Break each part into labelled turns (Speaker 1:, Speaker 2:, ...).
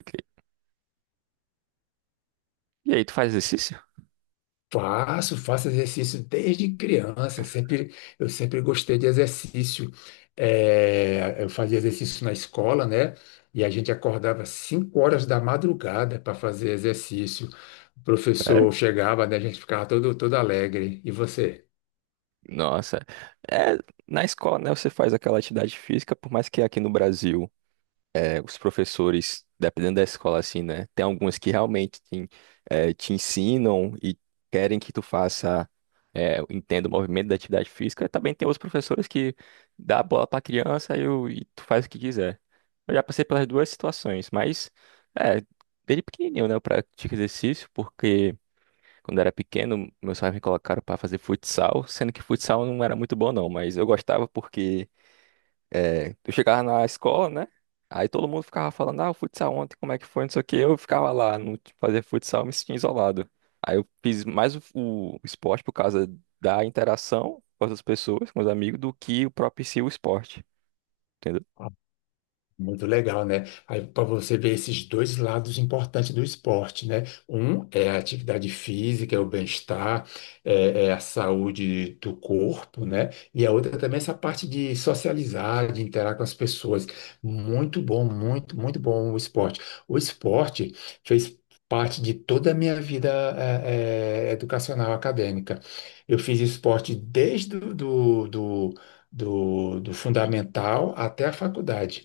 Speaker 1: Ok. E aí, tu faz exercício?
Speaker 2: Faço exercício desde criança. Eu sempre gostei de exercício. É, eu fazia exercício na escola, né? E a gente acordava 5 horas da madrugada para fazer exercício. O
Speaker 1: Sério?
Speaker 2: professor chegava, né? A gente ficava todo alegre. E você?
Speaker 1: Nossa. É, Na escola, né, você faz aquela atividade física, por mais que aqui no Brasil, os professores, dependendo da escola, assim, né, tem algumas que realmente te ensinam e querem que tu faça, entenda o movimento da atividade física. E também tem outros professores que dá a bola pra criança e e tu faz o que quiser. Eu já passei pelas duas situações, mas, é, desde pequenininho, né, eu pratico exercício porque. Quando eu era pequeno, meus pais me colocaram para fazer futsal, sendo que futsal não era muito bom não, mas eu gostava porque eu chegava na escola, né? Aí todo mundo ficava falando, ah, o futsal ontem, como é que foi, não sei o quê. Eu ficava lá, não fazia futsal, me sentia isolado. Aí eu fiz mais o esporte por causa da interação com as pessoas, com os amigos, do que o próprio em si o esporte, entendeu?
Speaker 2: Muito legal, né? Aí para você ver esses dois lados importantes do esporte, né? Um é a atividade física, é o bem-estar, é a saúde do corpo, né? E a outra também é essa parte de socializar, de interagir com as pessoas. Muito bom, muito bom o esporte. O esporte fez parte de toda a minha vida, educacional, acadêmica. Eu fiz esporte desde do, do do- do, do fundamental até a faculdade.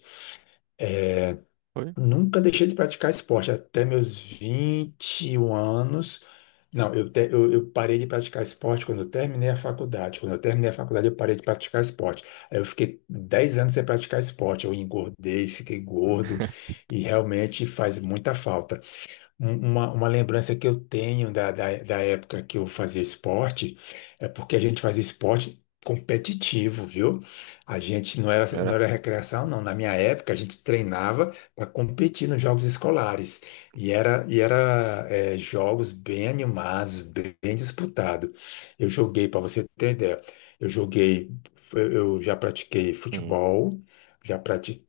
Speaker 1: Foi?
Speaker 2: Nunca deixei de praticar esporte até meus 21 anos. Não, eu, te- Eu parei de praticar esporte quando eu terminei a faculdade. Quando eu terminei a faculdade, eu parei de praticar esporte. Aí eu fiquei 10 anos sem praticar esporte. Eu engordei, fiquei gordo e realmente faz muita falta. Uma lembrança que eu tenho da época que eu fazia esporte é porque a gente fazia esporte competitivo, viu? A gente não
Speaker 1: Era?
Speaker 2: era recreação, não. Na minha época, a gente treinava para competir nos jogos escolares. Jogos bem animados, bem disputados. Para você ter ideia, eu joguei, eu já pratiquei
Speaker 1: Hum,
Speaker 2: futebol, já pratiquei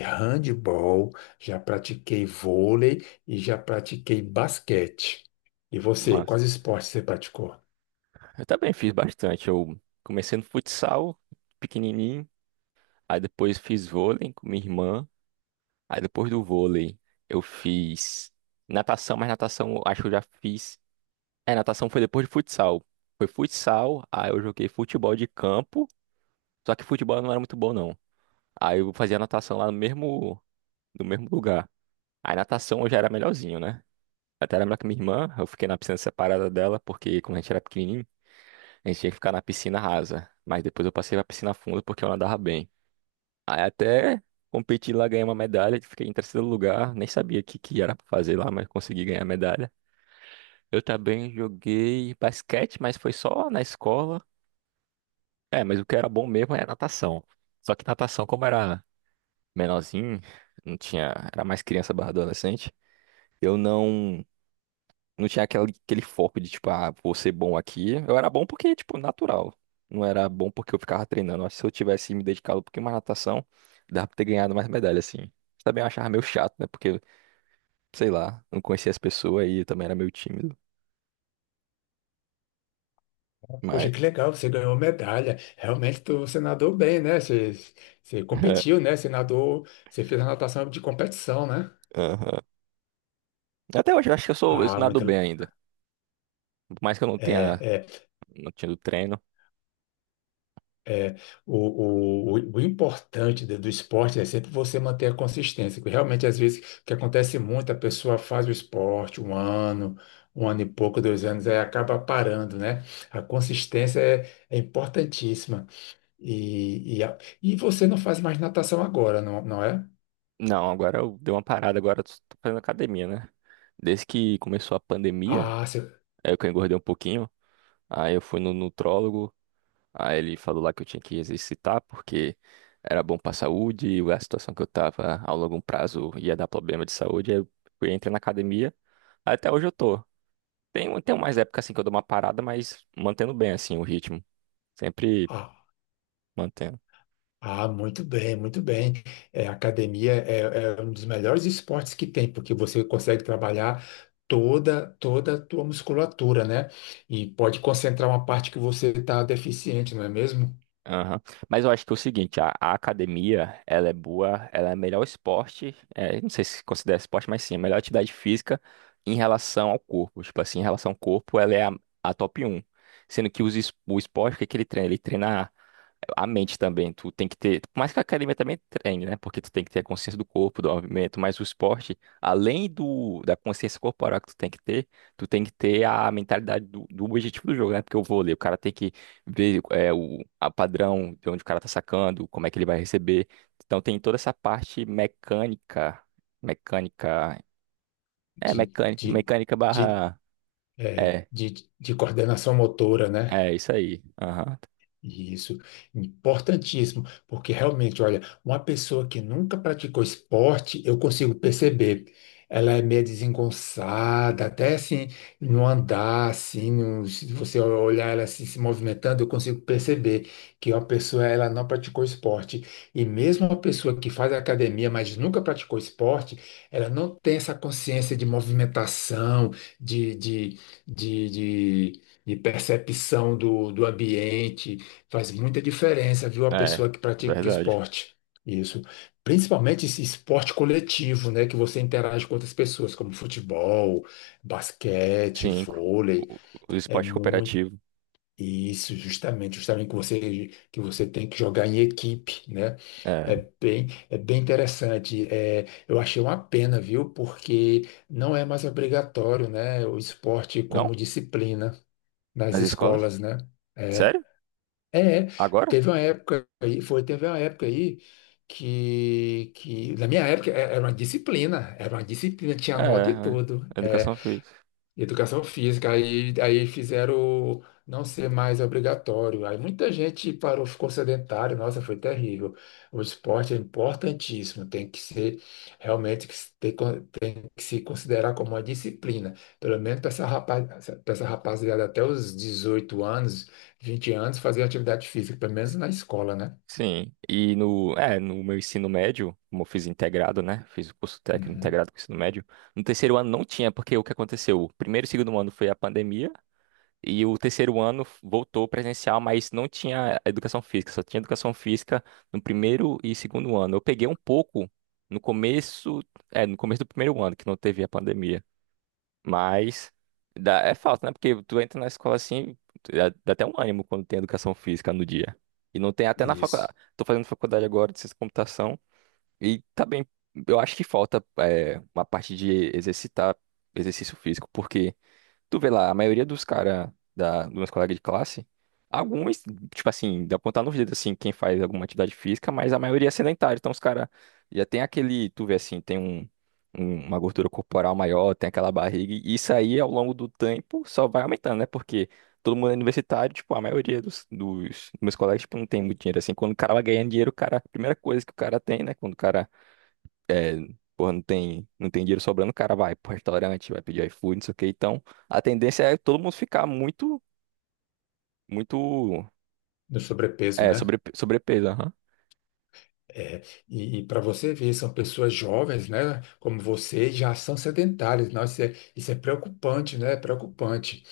Speaker 2: handball, já pratiquei vôlei e já pratiquei basquete. E você,
Speaker 1: massa.
Speaker 2: quais esportes você praticou?
Speaker 1: Eu também fiz bastante. Eu comecei no futsal, pequenininho. Aí depois fiz vôlei com minha irmã. Aí depois do vôlei eu fiz natação, mas natação eu acho que eu já fiz. É, natação foi depois de futsal. Foi futsal, aí eu joguei futebol de campo. Só que futebol eu não era muito bom, não. Aí eu fazia natação lá no mesmo, no mesmo lugar. Aí natação eu já era melhorzinho, né? Até era melhor que minha irmã, eu fiquei na piscina separada dela, porque quando a gente era pequenininho, a gente tinha que ficar na piscina rasa. Mas depois eu passei pra piscina funda porque eu nadava bem. Aí até competi lá, ganhei uma medalha, fiquei em terceiro lugar, nem sabia o que era pra fazer lá, mas consegui ganhar a medalha. Eu também joguei basquete, mas foi só na escola. É, mas o que era bom mesmo era natação. Só que natação, como era menorzinho, não tinha, era mais criança barra adolescente, eu não. Não tinha aquele foco de, tipo, ah, vou ser bom aqui. Eu era bom porque, tipo, natural. Não era bom porque eu ficava treinando. Acho que se eu tivesse me dedicado um pouquinho mais à natação, dava pra ter ganhado mais medalha, assim. Também eu achava meio chato, né? Porque, sei lá, não conhecia as pessoas e eu também era meio tímido. Mas,
Speaker 2: Poxa, que legal, você ganhou medalha. Realmente você nadou bem, né? Você competiu, né? Você nadou, você fez a natação de competição, né?
Speaker 1: aham. Até hoje eu acho que eu sou, eu
Speaker 2: Ah,
Speaker 1: nado
Speaker 2: muito,
Speaker 1: bem ainda. Por mais que eu não
Speaker 2: é,
Speaker 1: tenha,
Speaker 2: é,
Speaker 1: não tinha do treino.
Speaker 2: é, o importante do esporte é sempre você manter a consistência, porque realmente às vezes o que acontece muito, a pessoa faz o esporte um ano e pouco, dois anos, aí acaba parando, né? A consistência é, é importantíssima. E, e, a- e você não faz mais natação agora, não, não é?
Speaker 1: Não, agora eu dei uma parada, agora eu tô fazendo academia, né? Desde que começou a pandemia,
Speaker 2: Ah, você-
Speaker 1: aí eu que engordei um pouquinho. Aí eu fui no nutrólogo. Aí ele falou lá que eu tinha que exercitar porque era bom pra saúde e a situação que eu tava a longo prazo ia dar problema de saúde. Aí eu fui, entrei na academia. Até hoje eu tô. Tem umas épocas assim que eu dou uma parada, mas mantendo bem assim o ritmo. Sempre
Speaker 2: ah,
Speaker 1: mantendo.
Speaker 2: ah, muito bem, muito bem. É, academia é um dos melhores esportes que tem, porque você consegue trabalhar toda a tua musculatura, né? E pode concentrar uma parte que você está deficiente, não é mesmo?
Speaker 1: Aham. Mas eu acho que é o seguinte, a academia, ela é boa, ela é melhor esporte, é, não sei se considera esporte, mas sim, a melhor atividade física em relação ao corpo. Tipo assim, em relação ao corpo, ela é a top um. Sendo que o esporte, o que que ele treina? Ele treina a mente também, tu tem que ter, por mais que a academia também treine, né? Porque tu tem que ter a consciência do corpo, do movimento, mas o esporte, além do da consciência corporal que tu tem que ter, tu tem que ter a mentalidade do objetivo do jogo, né? Porque o vôlei, o cara tem que ver é, o a padrão de onde o cara tá sacando, como é que ele vai receber. Então tem toda essa parte mecânica,
Speaker 2: De, de,
Speaker 1: mecânica
Speaker 2: de,
Speaker 1: barra,
Speaker 2: é,
Speaker 1: é,
Speaker 2: de, de coordenação motora, né?
Speaker 1: é isso aí. Aham.
Speaker 2: Isso, importantíssimo, porque realmente, olha, uma pessoa que nunca praticou esporte, eu consigo perceber, ela é meio desengonçada, até assim, no andar, assim, se você olhar ela assim, se movimentando, eu consigo perceber que uma pessoa, ela não praticou esporte. E mesmo uma pessoa que faz academia, mas nunca praticou esporte, ela não tem essa consciência de movimentação, de, de, de de- de percepção do ambiente. Faz muita diferença, viu, a
Speaker 1: É,
Speaker 2: pessoa que pratica
Speaker 1: verdade.
Speaker 2: esporte. Isso. Principalmente esse esporte coletivo, né, que você interage com outras pessoas, como futebol, basquete,
Speaker 1: Cinco.
Speaker 2: vôlei,
Speaker 1: O, o
Speaker 2: é
Speaker 1: esporte
Speaker 2: muito
Speaker 1: cooperativo.
Speaker 2: isso, justamente que você tem que jogar em equipe, né?
Speaker 1: É.
Speaker 2: É bem interessante. É, eu achei uma pena, viu? Porque não é mais obrigatório, né, o esporte
Speaker 1: Não?
Speaker 2: como disciplina nas
Speaker 1: Nas escolas?
Speaker 2: escolas, né? É.
Speaker 1: Sério?
Speaker 2: É, é.
Speaker 1: Agora?
Speaker 2: Teve uma época aí, teve uma época aí que na minha época era uma disciplina, tinha
Speaker 1: É,
Speaker 2: nota e tudo,
Speaker 1: é.
Speaker 2: é,
Speaker 1: Educação física.
Speaker 2: educação física, aí fizeram não ser mais obrigatório, aí muita gente parou, ficou sedentário, nossa, foi terrível. O esporte é importantíssimo, tem que ser, realmente, que se considerar como uma disciplina, pelo menos para essa rapaz, para essa rapaziada até os 18 anos, 20 anos, fazer atividade física, pelo menos na escola, né?
Speaker 1: Sim. E no meu ensino médio, como eu fiz integrado, né? Fiz o curso técnico
Speaker 2: Uhum.
Speaker 1: integrado com o ensino médio. No terceiro ano não tinha, porque o que aconteceu? O primeiro e segundo ano foi a pandemia, e o terceiro ano voltou presencial, mas não tinha educação física, só tinha educação física no primeiro e segundo ano. Eu peguei um pouco no começo, no começo do primeiro ano, que não teve a pandemia. Mas dá, é falta, né? Porque tu entra na escola assim, dá, dá até um ânimo quando tem educação física no dia. E não tem até na
Speaker 2: Isso.
Speaker 1: faculdade. Tô fazendo faculdade agora de ciência da computação e tá bem. Eu acho que falta é, uma parte de exercitar exercício físico, porque tu vê lá, a maioria dos caras, dos meus colegas de classe, alguns, tipo assim, dá pra contar nos dedos, assim, quem faz alguma atividade física, mas a maioria é sedentária. Então os caras já tem aquele, tu vê assim, tem uma gordura corporal maior, tem aquela barriga, e isso aí ao longo do tempo só vai aumentando, né? Porque todo mundo é universitário, tipo, a maioria dos meus colegas, tipo, não tem muito dinheiro, assim. Quando o cara vai ganhando dinheiro, o cara, a primeira coisa que o cara tem, né? Quando o cara é, porra, não tem dinheiro sobrando, o cara vai pro restaurante, vai pedir iFood, não sei o quê. Então, a tendência é todo mundo ficar muito, muito,
Speaker 2: No sobrepeso,
Speaker 1: é,
Speaker 2: né?
Speaker 1: sobre, sobrepeso, aham.
Speaker 2: É. E, para você ver, são pessoas jovens, né? Como você, já são sedentárias. Nossa, isso é preocupante, né? É preocupante.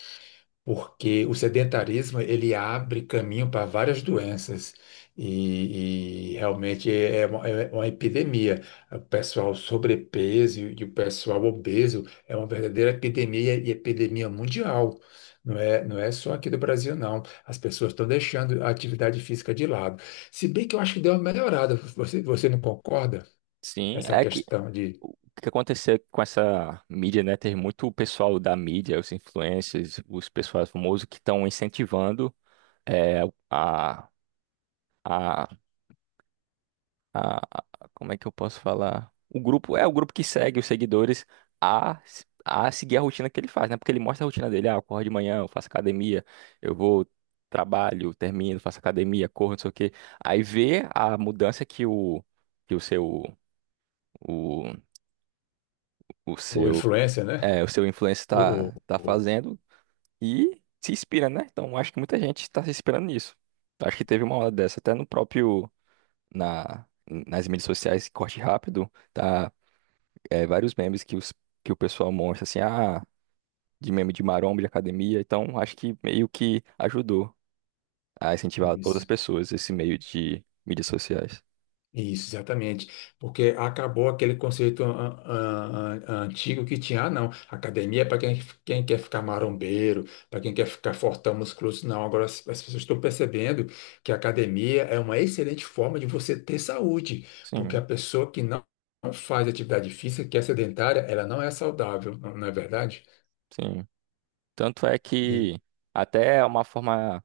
Speaker 2: Porque o sedentarismo ele abre caminho para várias doenças realmente é uma epidemia. O pessoal sobrepeso e o pessoal obeso é uma verdadeira epidemia e epidemia mundial. Não é só aqui do Brasil, não. As pessoas estão deixando a atividade física de lado. Se bem que eu acho que deu uma melhorada. Você não concorda?
Speaker 1: Sim,
Speaker 2: Essa
Speaker 1: é que
Speaker 2: questão de
Speaker 1: o que aconteceu com essa mídia, né? Tem muito pessoal da mídia, os influencers, os pessoal famosos que estão incentivando é, a, a a, a- como é que eu posso falar? O grupo é o grupo que segue os seguidores a seguir a rotina que ele faz, né? Porque ele mostra a rotina dele, ah, eu corro de manhã, eu faço academia, eu vou, trabalho, termino, faço academia, corro, não sei o quê. Aí vê a mudança que que o seu o, o
Speaker 2: ou
Speaker 1: seu
Speaker 2: influência, né?
Speaker 1: é, o seu influencer
Speaker 2: Ou,
Speaker 1: tá
Speaker 2: ou,
Speaker 1: fazendo e se inspira, né? Então acho que muita gente está se inspirando nisso. Acho que teve uma hora dessa, até no próprio nas mídias sociais, corte rápido, tá é, vários memes que, os, que o pessoal mostra, assim, ah, de meme de maromba, de academia. Então, acho que meio que ajudou a incentivar outras
Speaker 2: ou-
Speaker 1: pessoas esse meio de mídias sociais.
Speaker 2: Isso, exatamente. Porque acabou aquele conceito antigo que tinha, ah, não, academia é para quem quer ficar marombeiro, para quem quer ficar fortão, musculoso. Não, agora as pessoas estão percebendo que a academia é uma excelente forma de você ter saúde, porque a
Speaker 1: Sim,
Speaker 2: pessoa que não faz atividade física, que é sedentária, ela não é saudável, não, não é verdade?
Speaker 1: sim. Tanto é
Speaker 2: E,
Speaker 1: que até é uma forma,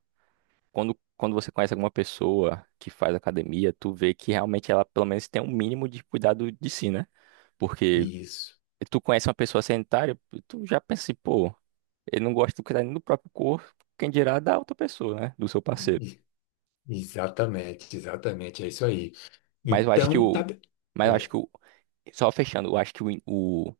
Speaker 1: quando você conhece alguma pessoa que faz academia, tu vê que realmente ela pelo menos tem um mínimo de cuidado de si, né? Porque
Speaker 2: isso,
Speaker 1: tu conhece uma pessoa sedentária, tu já pensa assim, pô, ele não gosta de cuidar nem do próprio corpo, quem dirá da outra pessoa, né? Do seu parceiro.
Speaker 2: E- Exatamente, exatamente, é isso aí.
Speaker 1: Mas eu acho que
Speaker 2: Então, tá
Speaker 1: o.
Speaker 2: bem.
Speaker 1: Mas eu acho que o. Só fechando, eu acho que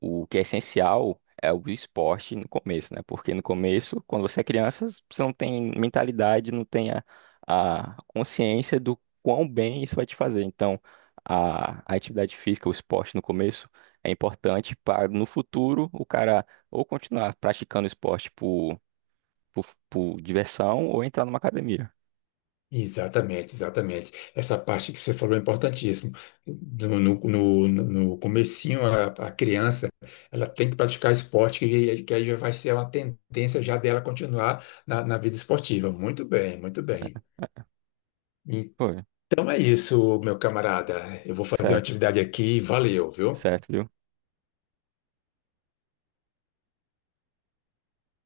Speaker 1: o que é essencial é o esporte no começo, né? Porque no começo, quando você é criança, você não tem mentalidade, não tem a consciência do quão bem isso vai te fazer. Então, a atividade física, o esporte no começo é importante para no futuro o cara ou continuar praticando esporte por diversão ou entrar numa academia.
Speaker 2: Exatamente, exatamente. Essa parte que você falou é importantíssimo. No, no, no comecinho, a criança, ela tem que praticar esporte, que aí já vai ser uma tendência já dela continuar na vida esportiva. Muito bem, muito bem.
Speaker 1: Né? Foi,
Speaker 2: Então é isso, meu camarada. Eu vou fazer uma
Speaker 1: certo,
Speaker 2: atividade aqui. Valeu, viu?
Speaker 1: certo, viu?